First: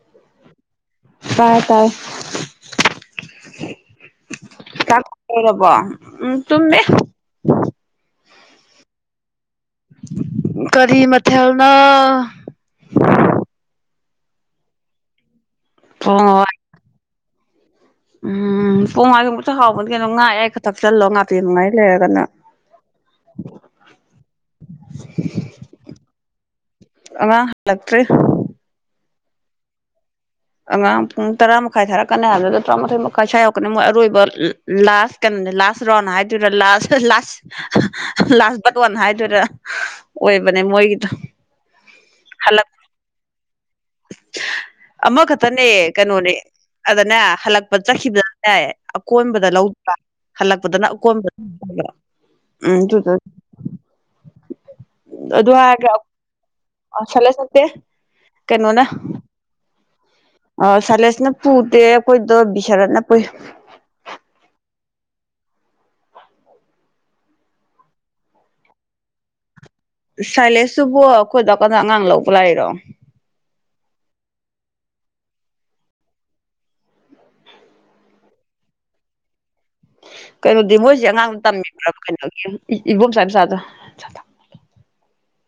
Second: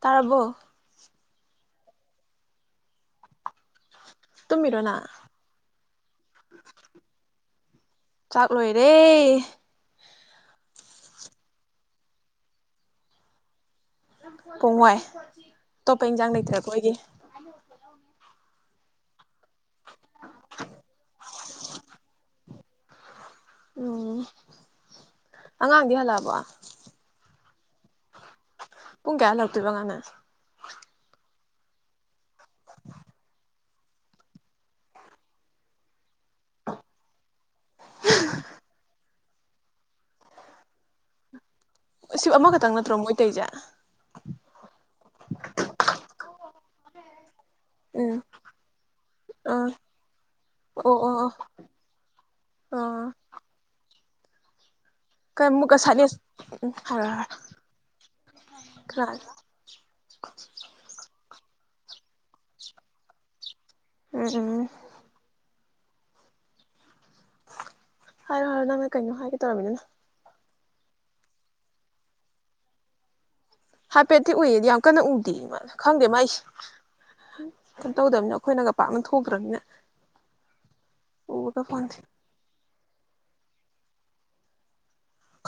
ꯇꯥꯔꯥꯔꯕꯣ ꯇꯥꯏ ꯇꯥꯏ ꯇꯨꯝꯃꯤꯔꯣ ꯀ ꯅꯪ ꯑꯣꯏꯔꯔꯕ ꯎꯝ ꯇꯃꯦ ꯆꯥꯛ ꯂꯣꯏꯔꯦ ꯀꯔꯤ ꯃꯊꯦꯅ ꯄꯉꯥꯏ ꯑꯇꯣꯞꯄ ꯄꯣꯡ ꯏꯟꯖꯥꯡ ꯍꯋꯥꯏ ꯂꯩꯊꯔꯄꯣꯏꯒꯤ ꯍꯦꯣ ꯎꯝ ꯄꯨꯡꯉꯥꯒꯤꯃꯨꯛꯇ ꯍꯥꯎꯕꯅꯤ ꯀꯩꯅꯝ ꯉꯥꯛꯑꯦ ꯈꯛꯇꯛ ꯆꯜꯂꯣ ꯉꯇꯤ ꯅꯨꯡꯉꯥꯏ ꯂꯩꯔꯒꯅ ꯎꯝ ꯑꯉꯥꯡꯗꯤ ꯍꯜꯂꯛꯑꯕ ꯂꯂꯛꯇꯔꯤ ꯄꯨꯡ ꯀꯌꯥ ꯂꯥꯛꯇꯣꯏ ꯉꯅ ꯑꯉꯥꯡ ꯄꯨꯡ ꯇꯔꯥ ꯃꯈꯥꯏ ꯊꯥꯔꯛꯀꯅꯤ ꯍꯥꯏꯕꯗꯨꯗ ꯇꯔꯥꯃꯥꯊꯣꯏ ꯃꯈꯥꯏ ꯁ꯭ꯔꯛꯀꯅꯤ ꯃꯣꯏ ꯑꯔꯣꯏꯕ ꯂꯥꯁ ꯀꯩꯅꯣꯅꯦ ꯂꯥꯁ ꯔꯥꯎꯟ ꯍꯥꯏꯗꯣꯏꯔꯥ ꯂꯥꯁ ꯂꯥꯁ ꯂꯥꯁ ꯕꯇꯣꯟ ꯍꯥꯏꯗꯣꯏꯔꯥ ꯑꯣꯏꯕꯅꯦ ꯃꯣꯏꯒꯤꯗꯣ ꯁꯤ ꯍꯜꯂꯛ ꯑꯃꯈꯛꯇꯪ ꯅꯠꯇ꯭ꯔꯣ ꯃꯣꯏꯇꯩꯁꯦ ꯑꯃꯈꯛꯇꯅꯦ ꯀꯩꯅꯣꯅꯦ ꯑꯗꯅꯦ ꯍꯜꯂꯛꯄ ꯎꯝ ꯆꯠꯈꯤꯕꯗꯅꯦ ꯑꯀꯣꯟꯕꯗ ꯑꯥ ꯂꯧꯗ꯭ꯔꯥ ꯍꯜꯂꯛꯄꯗꯅ ꯑꯣ ꯑꯣ ꯑꯀꯣꯟꯕꯗ ꯑꯣ ꯎꯝ ꯑꯥ ꯀ ꯃꯨꯛꯁꯅꯤ ꯑ ꯁꯂꯦꯁ ꯅꯠꯇꯦ ꯀꯩꯅꯣꯅ ꯀꯅꯥ ꯑ ꯁꯂꯦꯁꯅ ꯗꯦ ꯑꯩꯈꯣꯏꯗꯣ ꯕꯤꯁꯥꯔꯠꯅ ꯄꯨꯏ ꯎꯝ ꯎꯝ ꯍꯥꯏꯔꯣ ꯍꯥꯏꯔꯣ ꯅꯪꯅꯦ ꯀꯩꯅꯣ ꯍꯥꯏꯒꯦ ꯇꯧꯔꯝꯃꯤꯅ ꯁꯥꯏꯂꯦꯁꯇꯕꯨ ꯑꯩꯈꯣꯏ ꯗꯀꯥꯟꯗ ꯑꯉꯥꯡ ꯂꯧꯕ ꯂꯩꯥꯛꯔꯣ ꯍꯥꯏꯄꯦꯇꯤꯛ ꯑꯣꯏꯏꯌꯦꯗꯤ ꯌꯥꯝ ꯀꯟꯅ ꯎꯗꯦ ꯃꯥ ꯈꯪꯗꯦ ꯃꯥ ꯑꯩꯁꯦ ꯀꯩꯅꯣ ꯇꯧꯗꯕꯅ ꯑꯩꯈꯣꯏꯅꯒ ꯄꯥꯛꯅ ꯊꯣꯛꯈ꯭ꯔꯅꯤꯅ ꯀꯩꯅꯣꯗꯤ ꯃꯣꯏꯁꯦ ꯑꯉꯥꯡ ꯇꯝꯃꯤꯕ꯭ꯔ ꯐꯪꯗꯦ ꯀꯩꯅꯣꯒꯤ ꯏꯕꯣꯝꯆꯥꯆꯥ [inaudible]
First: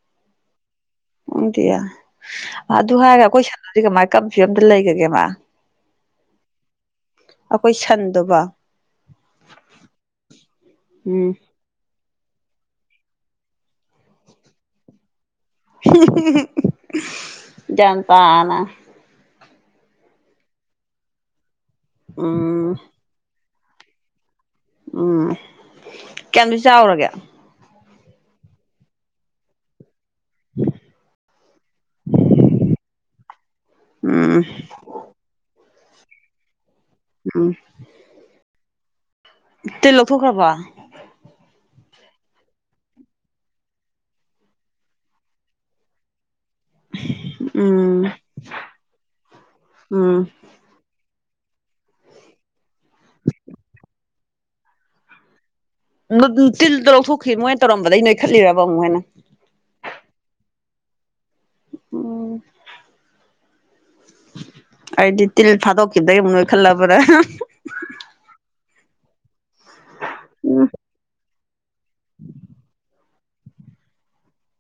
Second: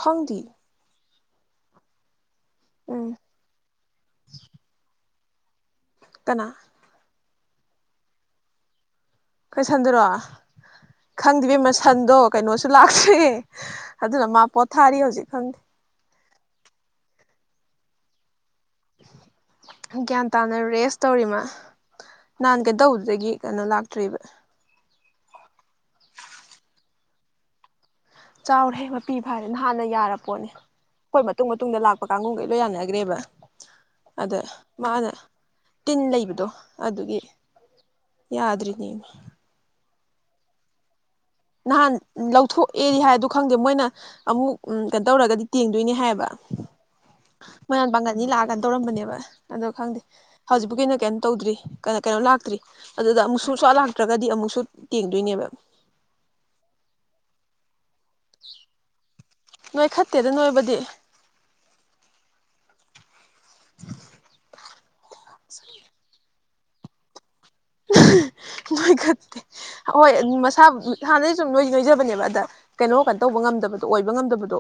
ꯈꯪꯗꯤ ꯎꯗꯤꯌꯥ ꯑꯗꯨ ꯎꯝ ꯍꯥꯏꯔꯒ ꯑꯩꯈꯣꯏ ꯁꯥꯟꯅꯁꯤ ꯀꯃꯥꯏ ꯀꯔꯝꯁꯨꯤ ꯑꯝꯇ ꯂꯩꯒꯒꯦ ꯃꯥ ꯀ ꯑꯩꯈꯣꯏ ꯁꯟꯗꯕ ꯀꯣꯏ ꯁꯟꯗꯔꯣ ꯎꯝ ꯈꯪꯗꯦꯕ ꯃꯁꯟꯗꯣ ꯀꯩꯅꯣꯁꯨ ꯂꯥꯛꯇꯦ ꯑꯗꯨꯅ ꯃꯥ ꯄꯣꯊꯥꯔꯤ ꯍꯧꯖꯤꯛꯪ ꯟꯇꯥꯅ ꯒ꯭ꯌꯥꯟ ꯇꯥꯅ ꯔꯦꯁ ꯇꯧꯔꯤꯃ ꯎꯝ ꯅꯥꯟꯒꯗ ꯍꯗꯒꯤ ꯀꯩꯅꯣ ꯂꯥꯛꯇ꯭ꯔꯤꯕ ꯎꯝ ꯀꯌꯥꯝꯁꯨ ꯆꯥꯎꯔꯒꯦ ꯆꯥꯎꯔꯦꯕ ꯄꯤꯕ ꯍꯥꯏꯔꯦ ꯅꯍꯥꯟꯅ ꯌꯥꯔꯕ ꯄꯣꯠꯅꯤ ꯍꯣꯏ ꯃꯇꯨꯡ ꯃꯇꯨꯡꯗ ꯂꯥꯛꯄ ꯀꯥꯡꯒꯨꯝꯈꯩ ꯂꯣꯏ ꯌꯥꯅꯈ꯭ꯔꯦꯕ ꯎꯝ ꯑꯗꯦ ꯃꯥꯅꯦꯦ ꯇꯤꯟ ꯂꯩꯕꯗꯣ ꯑꯗꯨꯒꯤ ꯎꯝ ꯌꯥꯗ꯭ꯔꯤꯅꯦ [inaudible] ꯇ ꯂꯧꯊꯣꯛꯈ꯭ꯔꯕ ꯅꯍꯥꯟ ꯂꯧꯊꯣꯛꯑꯦꯗꯤ ꯍꯥꯏꯗꯣ ꯈꯪꯗꯦ ꯃꯣꯏꯅ ꯑꯃꯨꯛ ꯀꯩꯅꯣ ꯇꯧꯔꯒꯗꯤ ꯇꯦꯡꯗꯣꯏꯅꯦ ꯍꯥꯏꯌꯦꯕ ꯃꯣꯏꯌꯥꯝ ꯎꯝ ꯄꯥꯡꯒꯜꯅꯤ ꯂꯥꯛꯑꯒꯅ ꯇꯧꯔꯝꯕꯅꯦꯕ ꯑꯗꯣ ꯈꯪꯗꯦ ꯎꯝ ꯍꯧꯖꯤꯛꯄꯨ ꯀꯩꯅꯣ ꯀꯩꯅ ꯇꯧꯗ꯭ꯔꯤ ꯀ ꯀꯩꯅꯣ ꯂꯥꯛꯇ꯭ꯔꯤ ꯑꯗꯨꯗ ꯑꯃꯨꯛ ꯁꯁꯋꯥ ꯂꯥꯛꯇ꯭ꯔꯒꯗꯤ ꯑꯃꯨꯛꯁꯨ ꯇꯦꯡꯗꯣꯏꯅꯦꯕ ꯇꯤꯜ ꯂꯧꯊꯣꯛꯈꯤ ꯃꯣꯏꯅ ꯇꯧꯔ ꯗꯩ ꯅꯣꯏꯈꯠꯂꯤꯔꯕ ꯑꯃꯨꯛ ꯍꯦꯟꯅ ꯅꯣꯏ ꯈꯠꯇꯦꯗ ꯅꯣꯏꯕꯨꯗꯤ ꯑꯣ [unintelligible] ꯑꯩꯗꯤ ꯇꯤꯜ ꯊꯥꯗꯣꯛꯈꯤꯕꯗꯩ ꯑꯃꯨꯛ ꯈꯜꯂ ꯄꯨꯔ ꯅꯣꯏ ꯈꯔꯇ ꯍꯣꯏ ꯃꯁꯥ ꯎꯝ ꯍꯥꯟꯅꯩ ꯁꯨꯝ ꯅꯣꯏ ꯅꯣꯏꯖꯕꯅꯦꯕ ꯑꯗ ꯀꯩꯅꯣ ꯇꯧꯕ ꯉꯝꯗꯕꯗꯣ ꯑꯣꯏꯕ ꯉꯝꯗꯕꯗꯣ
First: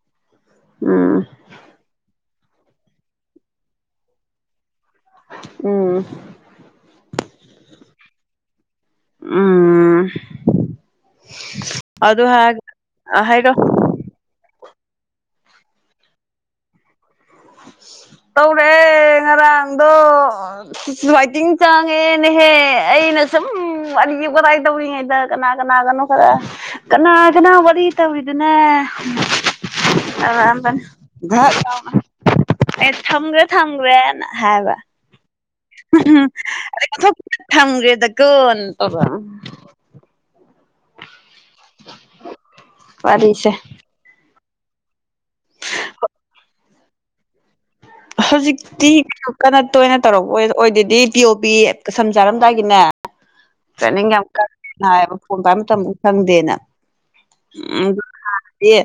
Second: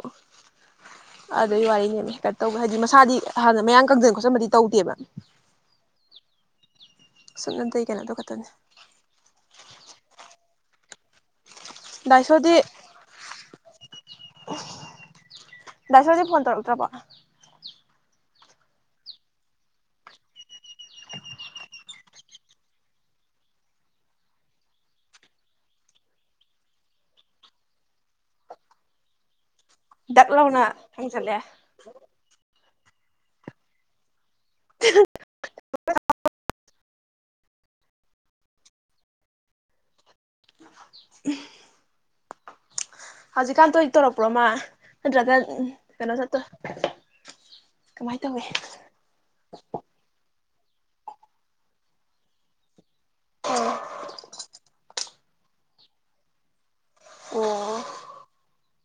ꯎꯝ ꯑꯗ ꯏ ꯋꯥꯔꯤ ꯌꯦ ꯀ ꯇꯧ ꯍꯥꯏꯗꯤ ꯃꯁꯥꯗꯤ ꯍꯥꯟꯅ ꯃꯌꯥꯝ ꯀꯪꯗꯅ ꯈꯣꯠꯆꯟꯕꯗꯤ ꯇꯧꯗꯦꯕ ꯎꯝ ꯁꯨꯞꯅꯇꯩ ꯀꯩꯅꯣꯗꯣ ꯈꯛꯇꯅꯦ ꯑ ꯑꯗ ꯍꯥꯏ ꯗꯥꯏꯁꯣꯗꯤ ꯍꯥꯏꯒ ꯗꯏꯁꯗꯤ ꯐꯣꯟ ꯇꯔꯛ ꯎ ꯇ꯭ꯔꯔꯕ ꯇꯧꯔꯛꯑꯦ ꯉꯔꯥꯡꯗꯣ ꯁꯏꯇꯤꯡ ꯆꯥꯡꯉꯦꯅꯦꯍꯦ ꯑꯩꯅ ꯁꯨꯝ ꯋꯥꯔꯤ ꯋꯥꯇꯥꯏ ꯇꯧꯔꯤꯉꯩꯗ ꯀꯅꯥ ꯀꯅꯥꯒꯅꯣ ꯈꯔ ꯀꯅꯥ ꯀꯅꯥ ꯋꯥꯔꯤ ꯇꯧꯔꯤꯗꯅ ꯗꯛ ꯂꯥꯎꯅ ꯑꯗ ꯍꯪꯖꯜꯂꯛꯑꯦ ꯌꯥ ꯑꯦ ꯊꯝꯒ꯭ꯔꯦ ꯊꯝꯒ꯭ꯔꯦꯅ ꯍꯥꯕ ꯑꯩ ꯊꯝꯒ꯭ꯔꯦꯗ ꯀꯣꯟ ꯋꯥꯔꯤꯁꯦ ꯍꯧꯖꯤꯛꯀꯥꯟꯗꯣ ꯑꯩ ꯇꯧꯔꯛꯄ꯭ꯔꯣꯃ ꯒꯥ ꯀꯣ ꯆꯠꯇ ꯍꯧꯖꯤꯛꯇꯤ ꯀꯅ ꯇ ꯑꯣꯏꯅ ꯇꯧꯔꯛꯄ ꯑꯣꯏ ꯑꯣꯏꯗꯗꯤ ꯄꯤ ꯑꯣꯕꯤ ꯁꯝ ꯆꯥꯔꯝꯗꯥꯏꯒꯤꯅꯦ ꯑꯣ ꯆꯅꯤꯡ ꯀ ꯀꯝꯇ ꯈꯪꯗꯦꯅ ꯑꯣ ꯎꯦ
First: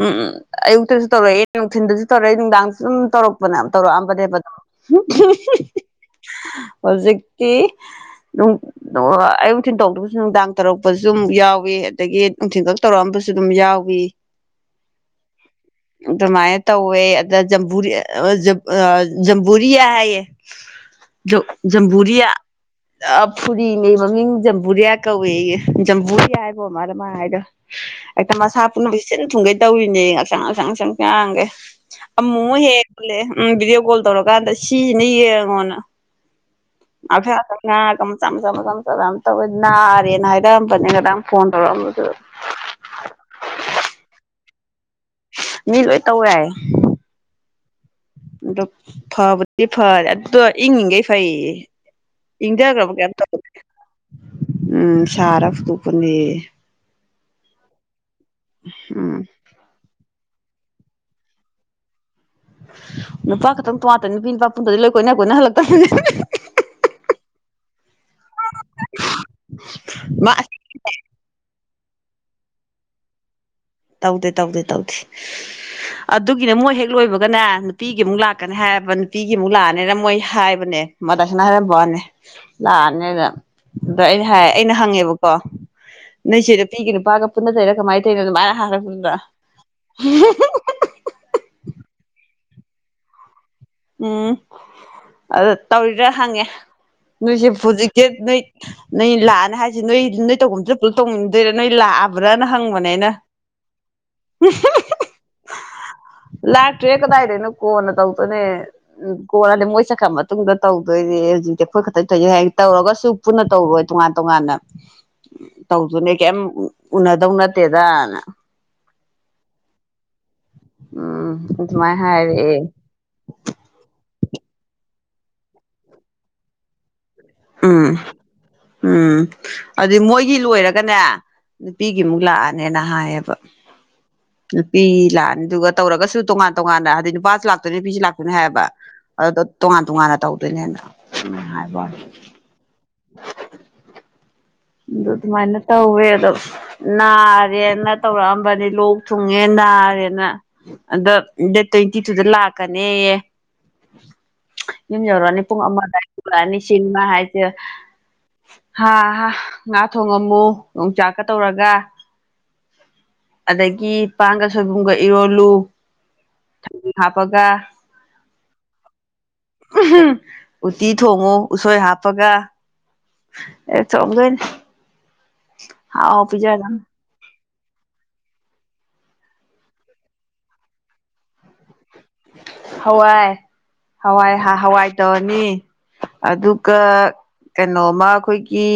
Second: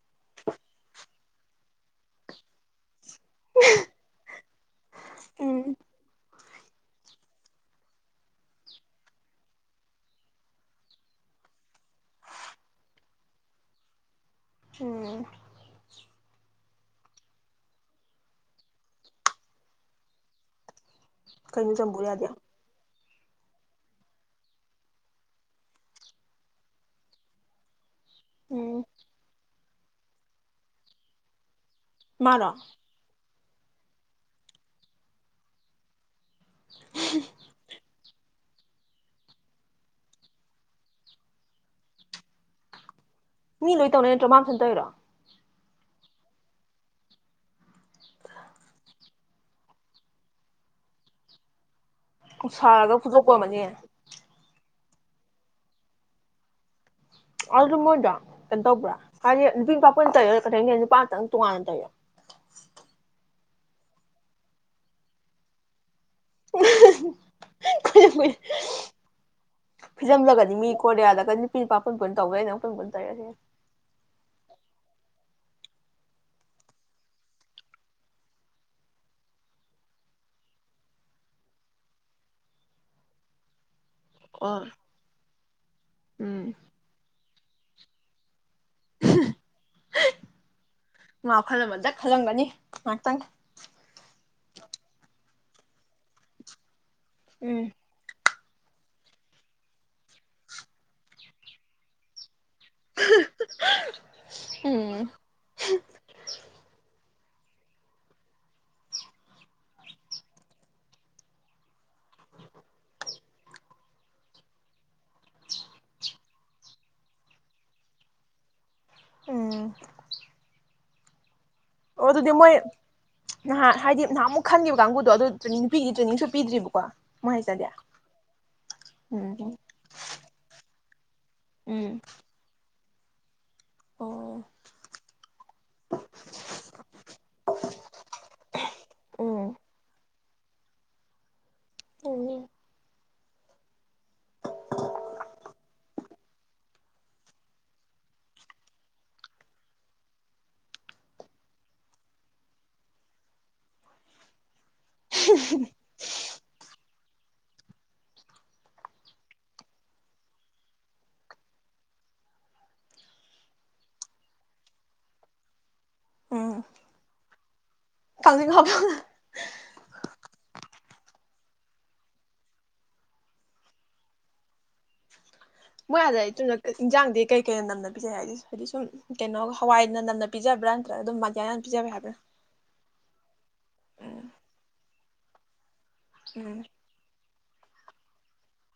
ꯎꯝꯝ ꯑꯌꯨꯛꯇꯁꯨ ꯇꯧꯔꯛꯑꯦ ꯅꯨꯡꯊꯤꯟꯗꯁꯨ ꯇꯧꯔꯛꯦ ꯅꯨꯡꯗꯥꯡꯗꯁꯨ ꯑꯗꯨꯝ ꯇꯧꯔꯛꯄ ꯅ ꯇꯧꯔꯛꯑꯝꯕꯅꯦꯕꯗ ꯍꯧꯖꯤꯛꯇꯤ ꯑꯌꯨꯛ ꯅꯨꯡꯊꯤꯟ ꯇꯧꯗꯕꯁꯨ ꯅꯨꯡꯗꯥꯡ ꯇꯧꯔꯛꯄꯁꯨ ꯑꯗꯨꯝ ꯌꯥꯎꯏꯤ ꯑꯗꯒꯤ ꯅꯨꯡꯊꯤꯟꯜꯈꯛ ꯇꯧꯔꯛꯑꯝꯕꯁꯨ ꯑꯗꯨꯝ ꯌꯥꯎꯏ ꯎꯝ ꯑꯗꯨꯃꯥꯏꯅ ꯇꯧꯋꯦ ꯑꯗ ꯖꯝꯕꯨꯨꯔꯤ ꯑꯣ ꯝꯕꯨꯨꯔꯤꯌꯥ ꯍꯥꯏꯌꯦ ꯀꯩꯅꯣ ꯖꯝꯕꯨ ꯌꯥꯗꯦ ꯝꯍꯨꯔꯤꯌꯥ ꯑ ꯐꯨꯔꯤꯅꯦ ꯃꯃꯤꯡ ꯖꯝꯕꯨꯔꯤꯌꯥ ꯀꯧꯏꯦ ꯖꯝꯕꯨꯔꯤꯌꯥ ꯍꯥꯏꯕꯣ ꯃꯥꯗ ꯃꯥ ꯍꯥꯏꯔꯣ ꯑꯦꯛꯇ ꯎꯝ ꯃꯁꯥꯄꯨꯅꯁ ꯊꯨꯡꯒꯦ ꯇꯧꯏꯅꯦ ꯉꯁꯥꯡ ꯉꯁꯥꯡꯁꯪꯁꯥꯡꯒꯦ ꯑꯃꯨ ꯃꯥꯔꯣ ꯍꯦ ꯎꯝ ꯚꯗꯤꯑꯣ ꯀꯣꯜ ꯇꯧꯔꯀꯥꯟꯗ ꯁꯤꯁꯤꯅꯤꯌꯦ ꯑꯩꯡꯉꯣꯟꯅ ꯑꯐ ꯀ ꯆ ꯇꯕꯨ ꯅꯅꯥꯔꯦ ꯅ ꯍꯥꯏꯔ ꯐꯅꯤ ꯀ ꯐꯣꯟꯔ ꯃꯤ ꯂꯣꯏ ꯇꯧꯅ꯭ꯔꯣꯃ ꯐ ꯭ꯔꯥ ꯃꯤ ꯂꯣꯏ ꯇꯧꯋꯦ ꯑꯗꯣ ꯐꯕꯗꯤ ꯐꯔꯦ ꯑꯗꯨꯗꯣ ꯏꯪꯉꯤꯈꯩ ꯐꯩꯌꯦ ꯏꯪꯗ ꯀꯃ ꯁꯥꯔꯒ ꯀ ꯇ ꯐꯨꯗꯣꯛꯄ ꯑꯃꯅꯤ ꯎꯝ ꯁꯔ ꯐ ꯇꯀꯅꯤ ꯑ ꯃꯣꯏꯗ ꯀꯟꯇꯣꯕ꯭ꯔꯥ ꯎꯝ ꯅꯕꯤꯟ ꯄꯥꯄ ꯑꯩꯈꯣꯏ ꯇꯧꯔꯣ ꯀꯪ ꯅꯨꯄꯥꯇꯪ ꯇꯣꯉꯥꯟꯅ ꯇꯧꯌꯣ ꯅꯨꯄꯥ ꯈꯛꯇꯪ ꯄꯠꯇꯅꯤ ꯅꯨꯄꯤ ꯅꯨꯄꯥ ꯄꯨꯟꯗꯗꯤ ꯂꯣꯏꯈꯣꯏ ꯅ ꯑꯩꯈꯣꯏꯅ ꯍꯜꯂꯛꯇꯕꯅꯤꯅꯦ ꯃꯥ ꯐꯤꯖꯝꯂꯒꯅꯤ ꯃꯤ ꯀꯣꯌꯥꯜꯂꯒꯅꯤ ꯅꯨꯄꯤ ꯅꯨꯄꯥ ꯐꯨꯟ ꯄꯨꯣꯏꯟ ꯇꯧꯒꯦ ꯅꯪ ꯐꯣꯏ ꯄꯨꯣꯏ ꯇꯥꯏꯔꯁꯦ ꯇꯧꯗꯦ ꯇꯧꯗꯦ ꯇꯧꯗꯦ ꯑꯗꯨꯒꯤꯅ ꯃꯣꯏ ꯍꯦꯛ ꯂꯣꯏꯕꯒꯅꯦ ꯅꯨꯄꯤꯒꯤ ꯑꯃꯨꯛ ꯂꯥꯛꯀꯅꯤ ꯍꯥꯏꯔꯕ ꯅꯨꯄꯤꯒꯤ ꯑꯃꯨꯛ ꯂꯥꯛꯑꯅꯤꯅ ꯃꯣꯏ ꯍꯥꯏꯕꯅꯦ ꯃꯗꯥꯁꯤꯅ ꯍꯥꯏꯔꯝꯕꯅꯦ ꯂꯥꯛꯑꯅꯤꯔ ꯑꯗꯣ ꯑꯩꯩꯅ ꯍꯥꯏ ꯑꯣ ꯑꯩꯅ ꯍꯪꯉꯦꯕꯀꯣ ꯅꯣꯏꯁꯦ ꯎꯝ ꯅꯨꯄꯤꯒꯤ ꯅꯨꯄꯥꯒ ꯄꯨꯟꯅ ꯆꯩꯔꯛ ꯉꯥꯏ ꯇ ꯈꯔꯗ ꯃ ꯇꯪꯒ ꯎꯝ ꯑ ꯇꯧꯔꯤꯔꯥ ꯍꯪꯉꯦ ꯅꯣꯏ ꯁꯤ ꯎꯝ ꯄꯨꯖꯤ ꯀꯦ ꯅꯣꯏ ꯅꯣꯏ ꯂꯥꯛꯑꯅꯤ ꯍꯥꯏꯁꯤꯦ ꯅꯣꯏ ꯅꯣꯏ ꯇꯧꯐꯝꯁꯤ ꯄꯨꯂꯞ ꯇꯧꯅꯤꯡꯗꯣꯏꯔꯥ ꯅꯣꯏ ꯂꯥꯛꯑꯕ꯭ꯔꯥ ꯍꯪꯕꯅꯦꯅ ꯎꯝ ꯂꯇ꯭ꯔꯦ ꯗꯥꯏꯔꯦ ꯅ ꯀꯣꯟ ꯇꯧꯅꯦ ꯎꯝ ꯀꯣꯂꯗꯤ ꯃꯣꯏ ꯁꯠꯈ꯭ꯔ ꯃꯇꯨꯡꯗ ꯇꯧꯗꯣꯏꯅꯦ ꯍꯧꯖꯤꯛꯇꯤ ꯑꯩꯈꯣꯏ ꯈꯛꯇꯪ ꯊꯣꯏꯖꯩ ꯍꯥꯏ ꯇꯧꯔꯒꯁꯨ ꯄꯨꯟꯅ ꯇꯧꯔꯣꯏ ꯇꯣꯉꯥꯟ ꯇꯣꯉꯥꯟꯅ ꯇꯧꯗꯨꯅꯦ ꯀꯩꯝ ꯎꯅꯗꯧ ꯅꯠꯇꯦꯗꯅ ꯎꯝ ꯑꯝ ꯑꯣ ꯑꯗꯨꯗꯤ ꯃꯣꯏ ꯅꯍꯥꯟ ꯍꯥꯏꯗꯤ ꯅꯍꯥꯟ ꯑꯃꯨꯛ ꯈꯟꯈꯤꯕ ꯀꯥꯡꯕꯨ ꯑ ꯅꯨꯒꯤ ꯆꯨꯅꯤꯡꯁꯨ ꯄꯤꯗ꯭ꯔꯤꯕꯀꯣ ꯃꯣꯏ ꯍꯥꯏꯁꯤꯅꯗꯤ ꯎꯝ ꯎꯝ ꯑꯗꯨꯗꯤ ꯃꯣꯏꯒꯤ ꯂꯣꯏꯔ ꯀꯅ ꯎꯝ ꯅꯨꯄꯤꯒꯤꯃꯨꯛ ꯂꯥꯛꯑꯅꯤꯅ ꯅꯍꯑꯕ ꯑꯣ ꯅꯨꯄꯤ ꯂꯥꯛꯑꯅꯤꯗꯨꯒ ꯇꯧꯔꯒꯁꯨ ꯇꯣꯉꯥꯟ ꯇꯣꯉꯥꯟꯅ ꯍꯥꯏꯗꯤ ꯅꯨꯄꯥꯁꯨ ꯂꯥꯛꯇꯣꯏꯅꯤ ꯅꯨꯄꯤꯁꯨ ꯂꯥꯛꯇꯣꯏꯅꯦ ꯍꯥꯏꯕ ꯑꯗꯨꯗ ꯎꯝ ꯇꯣꯉꯥꯟ ꯇꯣꯉꯥꯟꯅ ꯇꯧ ꯄꯨꯅꯦꯅ ꯅꯍꯥꯏꯕ ꯄꯨꯉ ꯑ ꯑꯗꯨꯃꯥꯏꯅ ꯇꯧꯋꯦ ꯑꯗꯣ ꯅꯥꯔꯦꯅ ꯇꯧꯔꯛꯑꯝꯕꯅꯤ ꯂꯣꯛ ꯊꯨꯡꯉꯦ ꯅꯥꯔꯦꯅ ꯑꯗ ꯗꯦꯠ ꯇ꯭ꯋꯦꯟꯇꯤ ꯇꯨꯗ ꯂꯥꯛꯀꯅꯦꯌꯦ ꯌꯨꯝ ꯌꯧꯔꯛꯑꯅꯤ ꯄꯨꯡ ꯑꯃꯗ ꯄꯨꯔꯛꯑꯅꯤ ꯁꯤꯃ ꯍꯥꯏ ꯍꯥꯥ ꯍꯥ ꯉꯥ ꯊꯣꯡꯉꯝꯃꯨ ꯌꯣꯡꯆꯥꯛꯀ ꯇꯧꯔꯒ ꯑꯗꯒꯤ ꯄꯥꯡꯒ ꯁꯣꯏꯕꯨꯝꯒ ꯏꯔꯣꯜꯂꯨ ꯍꯥꯥꯄꯒ ꯀꯥꯡꯖꯤꯡ ꯍꯥꯞꯄ ꯎꯇꯤ ꯊꯣꯡꯉꯣ ꯎꯁꯣꯏ ꯍꯥꯞꯄꯒ ꯑꯦ ꯆꯣꯡꯒꯣꯏꯅꯦ ꯃꯣꯏ ꯑꯗꯇꯗ ꯏꯟꯖꯥꯡꯗꯤ ꯀꯩ ꯀꯩꯅꯣ ꯅꯝꯅ ꯄꯤꯖꯩ ꯍꯥꯏ ꯍꯥꯏꯗꯤ ꯁꯨꯝ ꯀꯩꯅꯣ ꯍꯋꯥꯏꯅ ꯅꯝꯅ ꯄꯤꯖꯕ꯭ꯔꯥ ꯅꯠꯇ꯭ꯔꯒ ꯑꯗꯨꯝ ꯃꯌꯥꯅ ꯄꯤꯖꯕ꯭ꯔꯥ ꯍꯥꯏꯕ꯭ꯔꯥ ꯍꯋꯥꯏ ꯎꯝ ꯍꯋꯥꯏ ꯍꯋꯥꯏ ꯇꯧꯔꯅꯤ ꯎꯝ ꯑꯗꯨꯒ ꯀꯩꯅꯣꯃ ꯑꯩꯈꯣꯏꯒꯤ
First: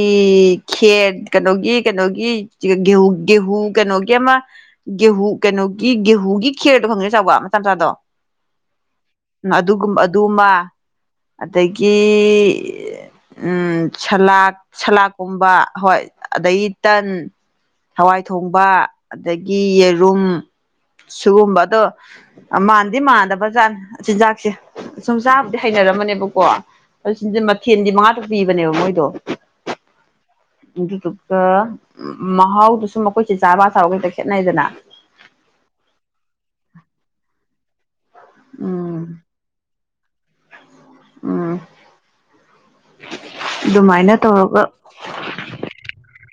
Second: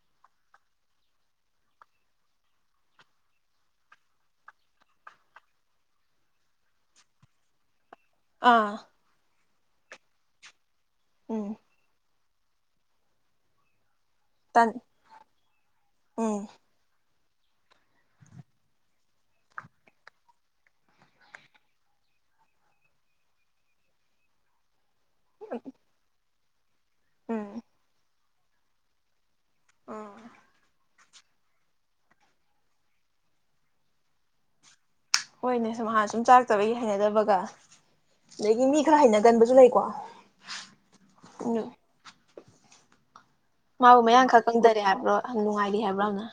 ꯈꯦꯔ ꯀꯩꯅꯣꯒꯤ ꯀꯩꯅꯣꯒꯤ ꯒꯦꯍꯨ ꯒꯦꯍꯨ ꯀꯩꯅꯣꯒꯤ ꯑꯃ ꯒꯦꯍꯨ ꯀꯩꯅꯣꯒꯤ ꯒꯦꯍꯨꯒꯤ ꯈꯦꯔꯗꯣ ꯈꯪꯒꯅꯤ ꯆꯥꯎꯕ ꯃꯆꯥ ꯃꯆꯥꯗꯣ ꯑꯥ ꯎ ꯑꯗꯨꯒꯨꯝ ꯑꯗꯨꯃ ꯎꯝ ꯑꯇꯩꯗꯒꯤ ꯎꯝ ꯁꯂꯥꯗ ꯇꯟ ꯁꯂꯥꯗꯀꯨꯝꯕ ꯍꯣꯏ ꯎꯝ ꯑꯗꯗꯒꯤ ꯇꯟ ꯍꯋꯥꯏ ꯊꯣꯡꯕ ꯑꯗꯒꯤ ꯌꯦꯔꯨꯝ ꯁꯤꯒꯨꯝꯕ ꯑꯗꯣ ꯑꯃ ꯑꯗꯨꯗꯤ ꯃꯥꯟꯗꯕꯥꯖꯥꯠꯅꯦ ꯆꯤꯟꯖꯥꯛꯁꯦ ꯁꯨꯝ ꯆꯥꯕꯨꯗꯤ ꯍꯩꯅꯅꯔꯝꯃꯅꯦꯕ ꯀꯣ ꯑꯗꯨ ꯁꯤꯁ ꯎꯝ ꯃꯊꯦꯜꯗꯤ ꯃꯉꯥꯗ ꯄꯤꯕꯅꯦꯕ ꯃꯣꯏꯗꯣ ꯑꯣ ꯑꯗꯨꯗꯨꯒ ꯃꯍꯥꯎꯗꯨꯁꯨꯨꯝ ꯃꯈꯣꯏꯁꯦ ꯆꯥꯕ ꯊꯥꯕꯒꯩꯛꯇ ꯈꯦꯠꯅꯩꯗꯅ ꯍꯣꯏꯅꯦ ꯁꯨꯝ ꯍꯥꯟꯅ ꯁꯨꯝ ꯆꯥꯔꯛꯇꯕꯒꯤ ꯍꯩꯅꯗꯕꯒ ꯑꯗꯒꯤ ꯃꯤ ꯎꯝ ꯈꯔ ꯍꯩꯅꯒꯟꯕꯁꯨ ꯂꯩꯀꯣ ꯎꯝ ꯎ ꯃꯥꯕꯨ ꯃꯌꯥꯌꯥꯝꯈꯛ ꯀꯪꯗꯔꯦ ꯍꯥꯏꯕ꯭ꯔꯣ ꯌꯥꯝ ꯅꯨꯡꯉꯥꯏꯔꯤ ꯍꯥꯏꯕ꯭ꯔꯣꯅ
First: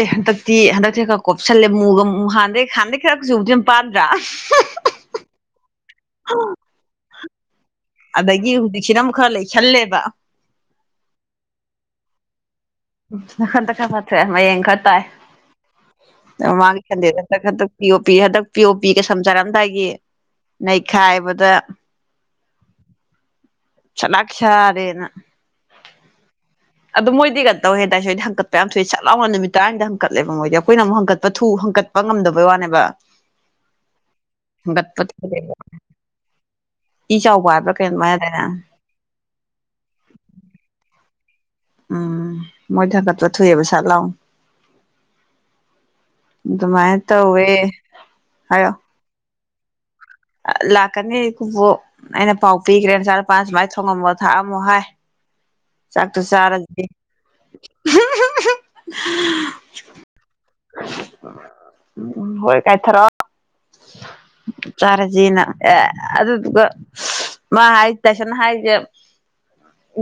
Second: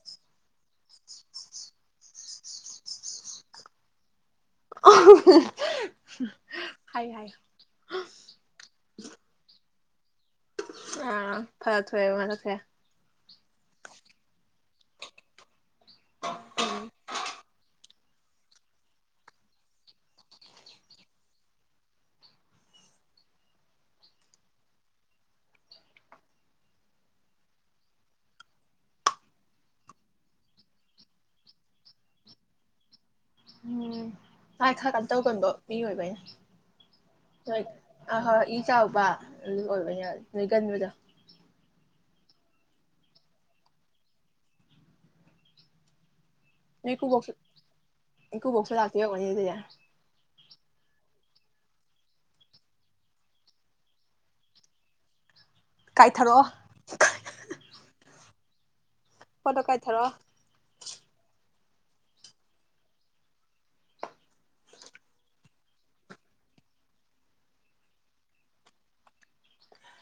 ꯑꯦ ꯍꯟꯗꯛꯇꯤ ꯍꯟꯗꯛꯇꯤ ꯀꯣꯞꯁꯜꯂꯦ ꯃꯨꯒ ꯍꯥꯟꯗꯩ ꯍꯥꯟꯗꯩ ꯈꯔꯛꯁꯨꯕꯨꯗꯤꯝ ꯄꯥꯗ꯭ꯔꯥ ꯍꯥꯏ ꯍꯥꯏ ꯑꯗꯒꯤ ꯍꯧꯖꯤꯛꯁꯤꯤꯔ ꯈꯔ ꯂꯩꯁꯜꯂꯦꯕ ꯑꯥ ꯐꯔ ꯊ ꯃꯅ ꯊꯌꯥ ꯍꯟꯇꯛ ꯈꯔ ꯐꯠꯇ꯭ꯔꯦ ꯃꯌꯦꯡ ꯈꯔ ꯇꯥꯏ ꯃꯃꯥꯡꯒꯤ ꯁꯟꯗꯦꯗ ꯍꯟꯇꯛ ꯍꯟꯇꯛ ꯄꯤꯌꯣ ꯄꯤ ꯍꯟꯇꯛ ꯄꯤꯌꯣ ꯄꯤ ꯀ ꯁꯝ ꯆꯥꯔꯝꯗꯥꯏꯒꯤ ꯅꯩꯈꯥꯏꯕꯗ ꯆꯂ ꯈꯔꯦꯅ ꯑꯗꯨꯣ ꯃꯣꯏꯗꯤꯒ ꯇꯧꯋꯦ ꯍꯥꯏꯗꯥꯏ ꯁꯏꯗꯤ ꯍꯪꯀꯠꯄ ꯌꯥꯝ ꯊꯣꯛꯨꯏ ꯆꯥꯛ ꯂꯥꯎꯅ ꯅꯨꯃꯤꯠ ꯇꯔꯥꯅꯤꯗ ꯍꯪꯀꯠꯂꯦꯕ ꯃꯣꯏꯗꯤ ꯑꯩꯈꯣꯏꯅ ꯑꯃꯨꯛ ꯍꯟꯀꯠꯄ ꯊꯨ ꯍꯟꯀꯠꯄ ꯉꯝꯗꯕꯩ ꯋꯥꯅꯦꯕ ꯉꯥꯏ ꯈꯔ ꯍꯪꯒꯠꯄ ꯀ ꯊꯨꯗꯦ ꯇꯧꯒꯟꯕꯣ ꯃꯤ ꯑꯣꯏꯕꯅꯦ ꯏ ꯆꯥꯎꯕ ꯅꯣꯏ ꯍꯥꯏꯕ꯭ꯔꯥ ꯀꯩꯅꯣꯃꯥꯏ ꯍꯥꯏꯗꯥꯏꯅꯦ ꯑꯍꯣꯏ ꯏ ꯆꯥꯎꯕ ꯑꯗꯨ ꯑꯣꯏꯕꯅꯦ ꯅꯣꯏꯒꯟꯕꯗꯣ ꯎꯝ ꯃꯣꯏ ꯊꯒꯠ ꯄ ꯊꯣꯏꯏꯌꯦꯕ ꯆꯠ ꯂꯥꯎ ꯑꯗꯨꯃꯥꯏꯅ ꯨꯕꯣꯛꯁ ꯇꯧꯋꯦ ꯏꯨꯕꯣꯛꯁꯨ ꯂꯥꯛꯇ ꯌꯥꯕꯅꯤꯗ [unintelligible] ꯂꯥꯛꯀꯅꯤꯕꯨ ꯑꯩꯅ ꯄꯥꯎ ꯄꯤꯈ꯭ꯔꯦ ꯅ ꯆꯨꯄꯥꯥꯟ ꯁꯨꯃꯥꯏꯅ ꯊꯣꯡꯉꯝꯃꯣ ꯊꯥꯛꯑꯝꯃꯣ ꯍꯥꯏ ꯆꯥꯛꯇꯨ ꯀꯥꯏꯊꯔꯛꯑꯣ ꯁꯔ ꯐꯇꯣ ꯀꯥꯏ ꯇꯔꯣ ꯍꯣꯏ ꯀꯥꯏ ꯊꯔ ꯆꯥꯔꯁꯤꯦꯅ ꯑꯦ ꯑꯗꯨꯗꯨꯒ ꯃꯥ ꯍꯥꯏ ꯇꯥꯏꯁꯟ ꯍꯥꯏꯔꯤꯁꯦ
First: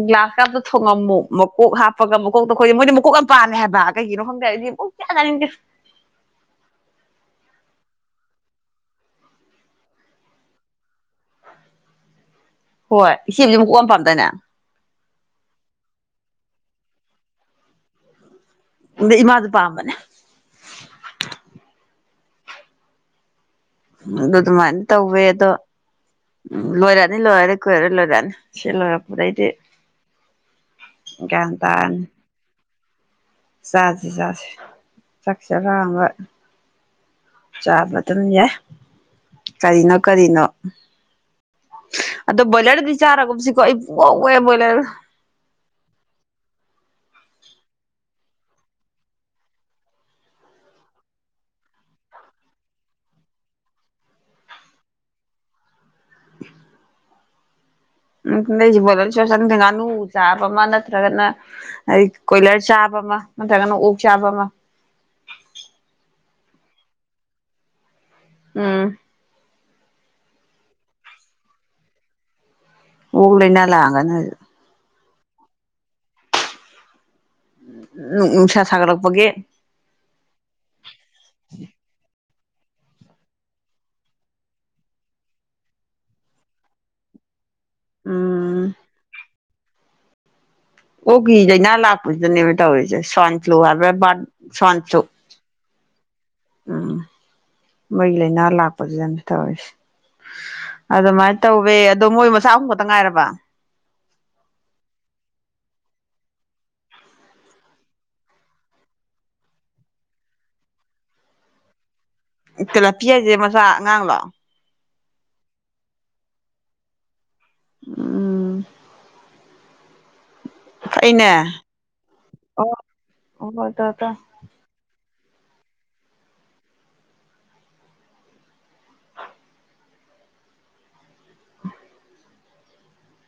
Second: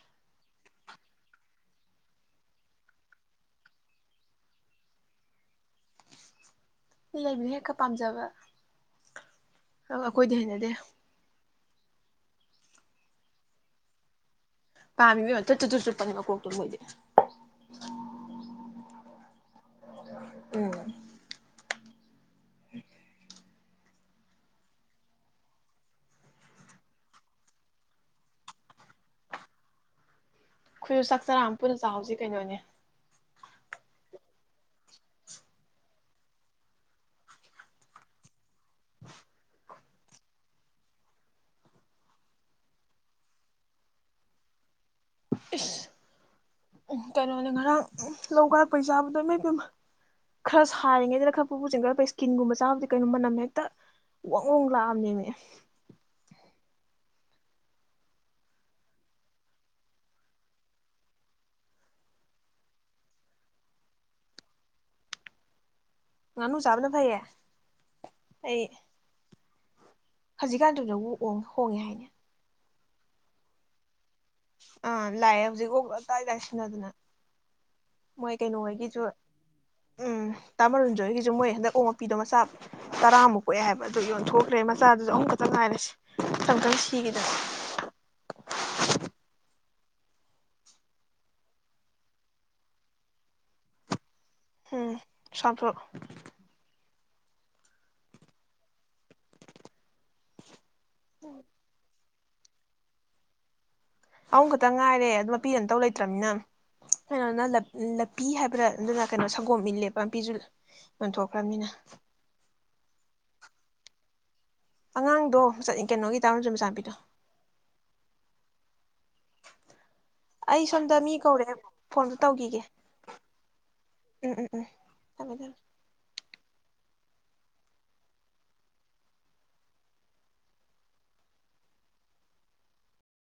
ꯒ꯭ꯂꯥꯁ ꯀꯥꯞꯇ ꯊꯣꯡꯉꯝꯃꯨ ꯃꯀꯣꯛ ꯍꯥꯞꯄꯒ ꯃꯀꯣꯛꯇ ꯈꯣꯏꯦ ꯃꯣꯏꯗꯤ ꯃꯀꯣꯛ ꯌꯥꯝ ꯄꯥꯜꯂꯦ ꯍꯥꯏꯕ ꯀꯩꯒꯤꯅꯣ ꯈꯪꯗ꯭ꯔꯦ ꯑꯩꯗꯤ ꯃꯣꯛ ꯆꯅꯤꯡꯗꯦ ꯏ ꯂꯩꯕꯅ ꯍꯦꯛꯀ ꯄꯥꯝꯖꯕ ꯑ ꯑꯩꯈꯣꯏꯗꯤ ꯍꯩꯅꯗꯦ ꯍꯣꯏ ꯏꯆꯁꯤꯡꯁꯨ ꯑꯃꯨꯛ ꯀꯣꯛꯝ ꯄꯥꯝꯗꯅꯦ ꯑꯃꯤ ꯆꯗꯨꯁꯨꯄꯅꯤ ꯀꯣꯛꯛꯇ ꯃꯩꯗꯤꯦ ꯑ ꯏꯃꯥꯗꯨ ꯄꯥꯝꯕꯅꯦ ꯎꯝ ꯎ ꯑꯗꯨ ꯑꯗꯨꯃꯥꯏꯅ ꯇꯧꯋꯦ ꯑꯗꯣ ꯎ ꯂꯣꯏꯔꯛꯅꯤ ꯂꯣꯏꯔꯅꯤ ꯀꯣꯏꯔꯔ ꯂꯣꯏꯔꯛꯑꯅꯤ ꯁꯤ ꯂꯣꯏꯔꯛꯄꯗꯩꯗꯤ ꯈꯨꯔꯨ ꯆꯥꯛ ꯆꯔꯥ ꯑꯃ ꯒ꯭ꯌꯥꯟ ꯄꯨꯟꯅ ꯇꯥꯔꯅꯤ ꯆꯥꯛꯍꯁꯤ ꯀꯩꯅꯣꯅꯦ ꯆꯥꯁꯤ ꯆꯥꯁꯦ ꯆꯥꯛꯁꯦꯔꯥꯡꯕ ꯆꯥꯕ ꯑꯗꯨꯝ ꯌꯥꯏ [inaudible] ꯀꯔꯤꯅꯣ ꯀꯔꯤꯅꯣ ꯑꯗꯣ ꯕ꯭ꯔꯣꯏꯂꯔꯗꯤ ꯆꯥꯔꯒꯨꯝꯕꯁꯤꯀꯣ ꯑꯩ ꯄꯋꯦ ꯕꯣꯏꯂꯔ ꯏꯁꯁ ꯎꯝ ꯀꯩꯅꯣꯅꯦ ꯉꯔꯥꯡ ꯂꯧ ꯀꯠꯂꯛꯄꯩ ꯆꯥꯕꯗꯣ ꯏꯃꯩ ꯈꯔ ꯁꯥꯔꯤꯉꯩꯗꯅ ꯈꯔ ꯄꯨ ꯄꯨ ꯆꯦꯟꯒꯠꯂꯛꯄꯩ ꯏꯁꯀꯤꯟꯒꯨꯝꯕ ꯆꯥꯕꯗꯤ ꯀꯩꯅꯣ ꯃꯅꯝ ꯍꯦꯛꯇ ꯋꯥꯡꯋꯣꯡ ꯂꯥꯛꯑꯝꯅꯦ ꯎꯝꯗꯩꯁꯦ ꯕꯣꯇꯜ ꯁꯁꯟꯗ ꯉꯥꯅꯨ ꯆꯥꯕ ꯑꯃ ꯅꯠꯇ꯭ꯔꯒꯅ ꯀꯣꯏꯂꯔ ꯆꯥꯕ ꯑꯃ ꯅꯠꯇ꯭ꯔꯒꯅ ꯑꯣꯛ ꯆꯥꯕ ꯑꯃ ꯃꯥꯅꯨ ꯆꯥꯕꯅ ꯐꯩꯌꯦ ꯑꯝ ꯍꯧꯖꯤꯛꯀꯥꯟꯗꯨꯗꯕꯨꯣꯡ ꯍꯣꯡꯉꯦ ꯍꯥꯏꯅꯤ ꯎ ꯂꯩꯅ ꯂꯥꯛꯑꯒ ꯑꯥ ꯂꯥꯛꯑꯦ ꯍꯧꯖꯤꯛꯐꯥꯎ ꯑꯇꯥꯏ ꯇꯥꯏꯁꯤꯟꯅꯗꯅ ꯃꯣꯏ ꯀꯩꯅꯣ ꯅꯨꯡꯁꯥ ꯍꯣꯏꯒꯤꯁꯨ ꯁꯥꯒꯠꯂꯛꯄꯒꯤ ꯎꯝ ꯇꯥꯃꯔꯨꯟꯖ ꯍꯒꯤꯁꯨ ꯃꯣꯏ ꯍꯟꯗꯛ ꯑꯣ ꯃꯄꯤꯗꯣ ꯃꯆꯥ ꯇꯔꯥꯃꯨꯛ ꯀꯣꯛꯑꯦ ꯍꯥꯏꯕ ꯑꯗꯨ ꯌꯣꯟꯊꯣꯛꯈ꯭ꯔꯦ ꯃꯆꯥꯗꯨꯁꯨ ꯑꯃꯨꯛ ꯈꯛꯇꯪ ꯉꯥꯏꯔꯦ ꯏꯪꯇꯪ ꯁꯤꯈꯤꯗꯅ ꯎꯝ ꯑꯣꯒꯤꯗꯩꯅ ꯂꯥꯛꯄꯁꯤꯗꯅꯦꯕ ꯇꯧꯔꯤꯁꯦ ꯁ꯭ꯋꯥꯏꯟ ꯐ꯭ꯂꯨ ꯍꯥꯏꯕꯕꯥ ꯎꯝ ꯁ ꯃꯣꯏ ꯂꯥꯏꯅꯥ ꯂꯥꯛꯄꯁꯤꯗ ꯑꯗꯨ ꯇꯧꯋꯁꯦ ꯑꯗꯨꯗ ꯃꯥꯥꯏ ꯇꯧꯋꯦ ꯑꯗꯣ ꯃꯣꯏ ꯃꯆꯥ ꯑꯍꯨꯝ ꯈꯛꯇ ꯉꯥꯏꯔꯕ ꯑꯍꯨꯝ ꯈꯛꯇ ꯉꯥꯏꯔꯦ ꯑꯗꯨ ꯃꯄꯤꯗ ꯑꯇꯧ ꯂꯩꯇ꯭ꯔꯅꯤꯅ ꯀꯩꯅꯣꯅ ꯂꯄꯤ ꯍꯥꯏꯕ꯭ꯔꯥ ꯑꯗꯨꯅ ꯀꯩꯅꯣ ꯁꯪꯒꯣꯝ ꯏꯜꯂꯦꯕ ꯃꯄꯤꯁꯨ ꯌꯣꯟꯊꯣꯛꯈ꯭ꯔꯕꯅꯤꯅ ꯂꯄꯤ ꯍꯥꯏꯁꯦ ꯃꯆꯥ ꯑꯉꯥꯡꯂꯣ ꯑꯉꯥꯡꯗꯣ ꯆꯠꯅꯤ ꯀꯩꯅꯣꯒꯤ ꯇꯥꯔꯁꯨ ꯃꯆꯥꯄꯤꯗꯣ ꯎꯝ ꯑꯩ ꯁꯣꯝꯗ ꯃꯤ ꯐꯩꯅꯦ ꯀꯧꯔꯛꯑꯦ ꯐꯣꯟꯗꯣ ꯇꯧꯈꯤꯒꯦ ꯑꯣ ꯍꯣꯏ ꯇꯧꯔꯣ ꯇꯧꯔꯣ ꯎꯝ ꯎꯝ ꯎꯝ ꯊꯃꯦ ꯊꯝ [unintelligible]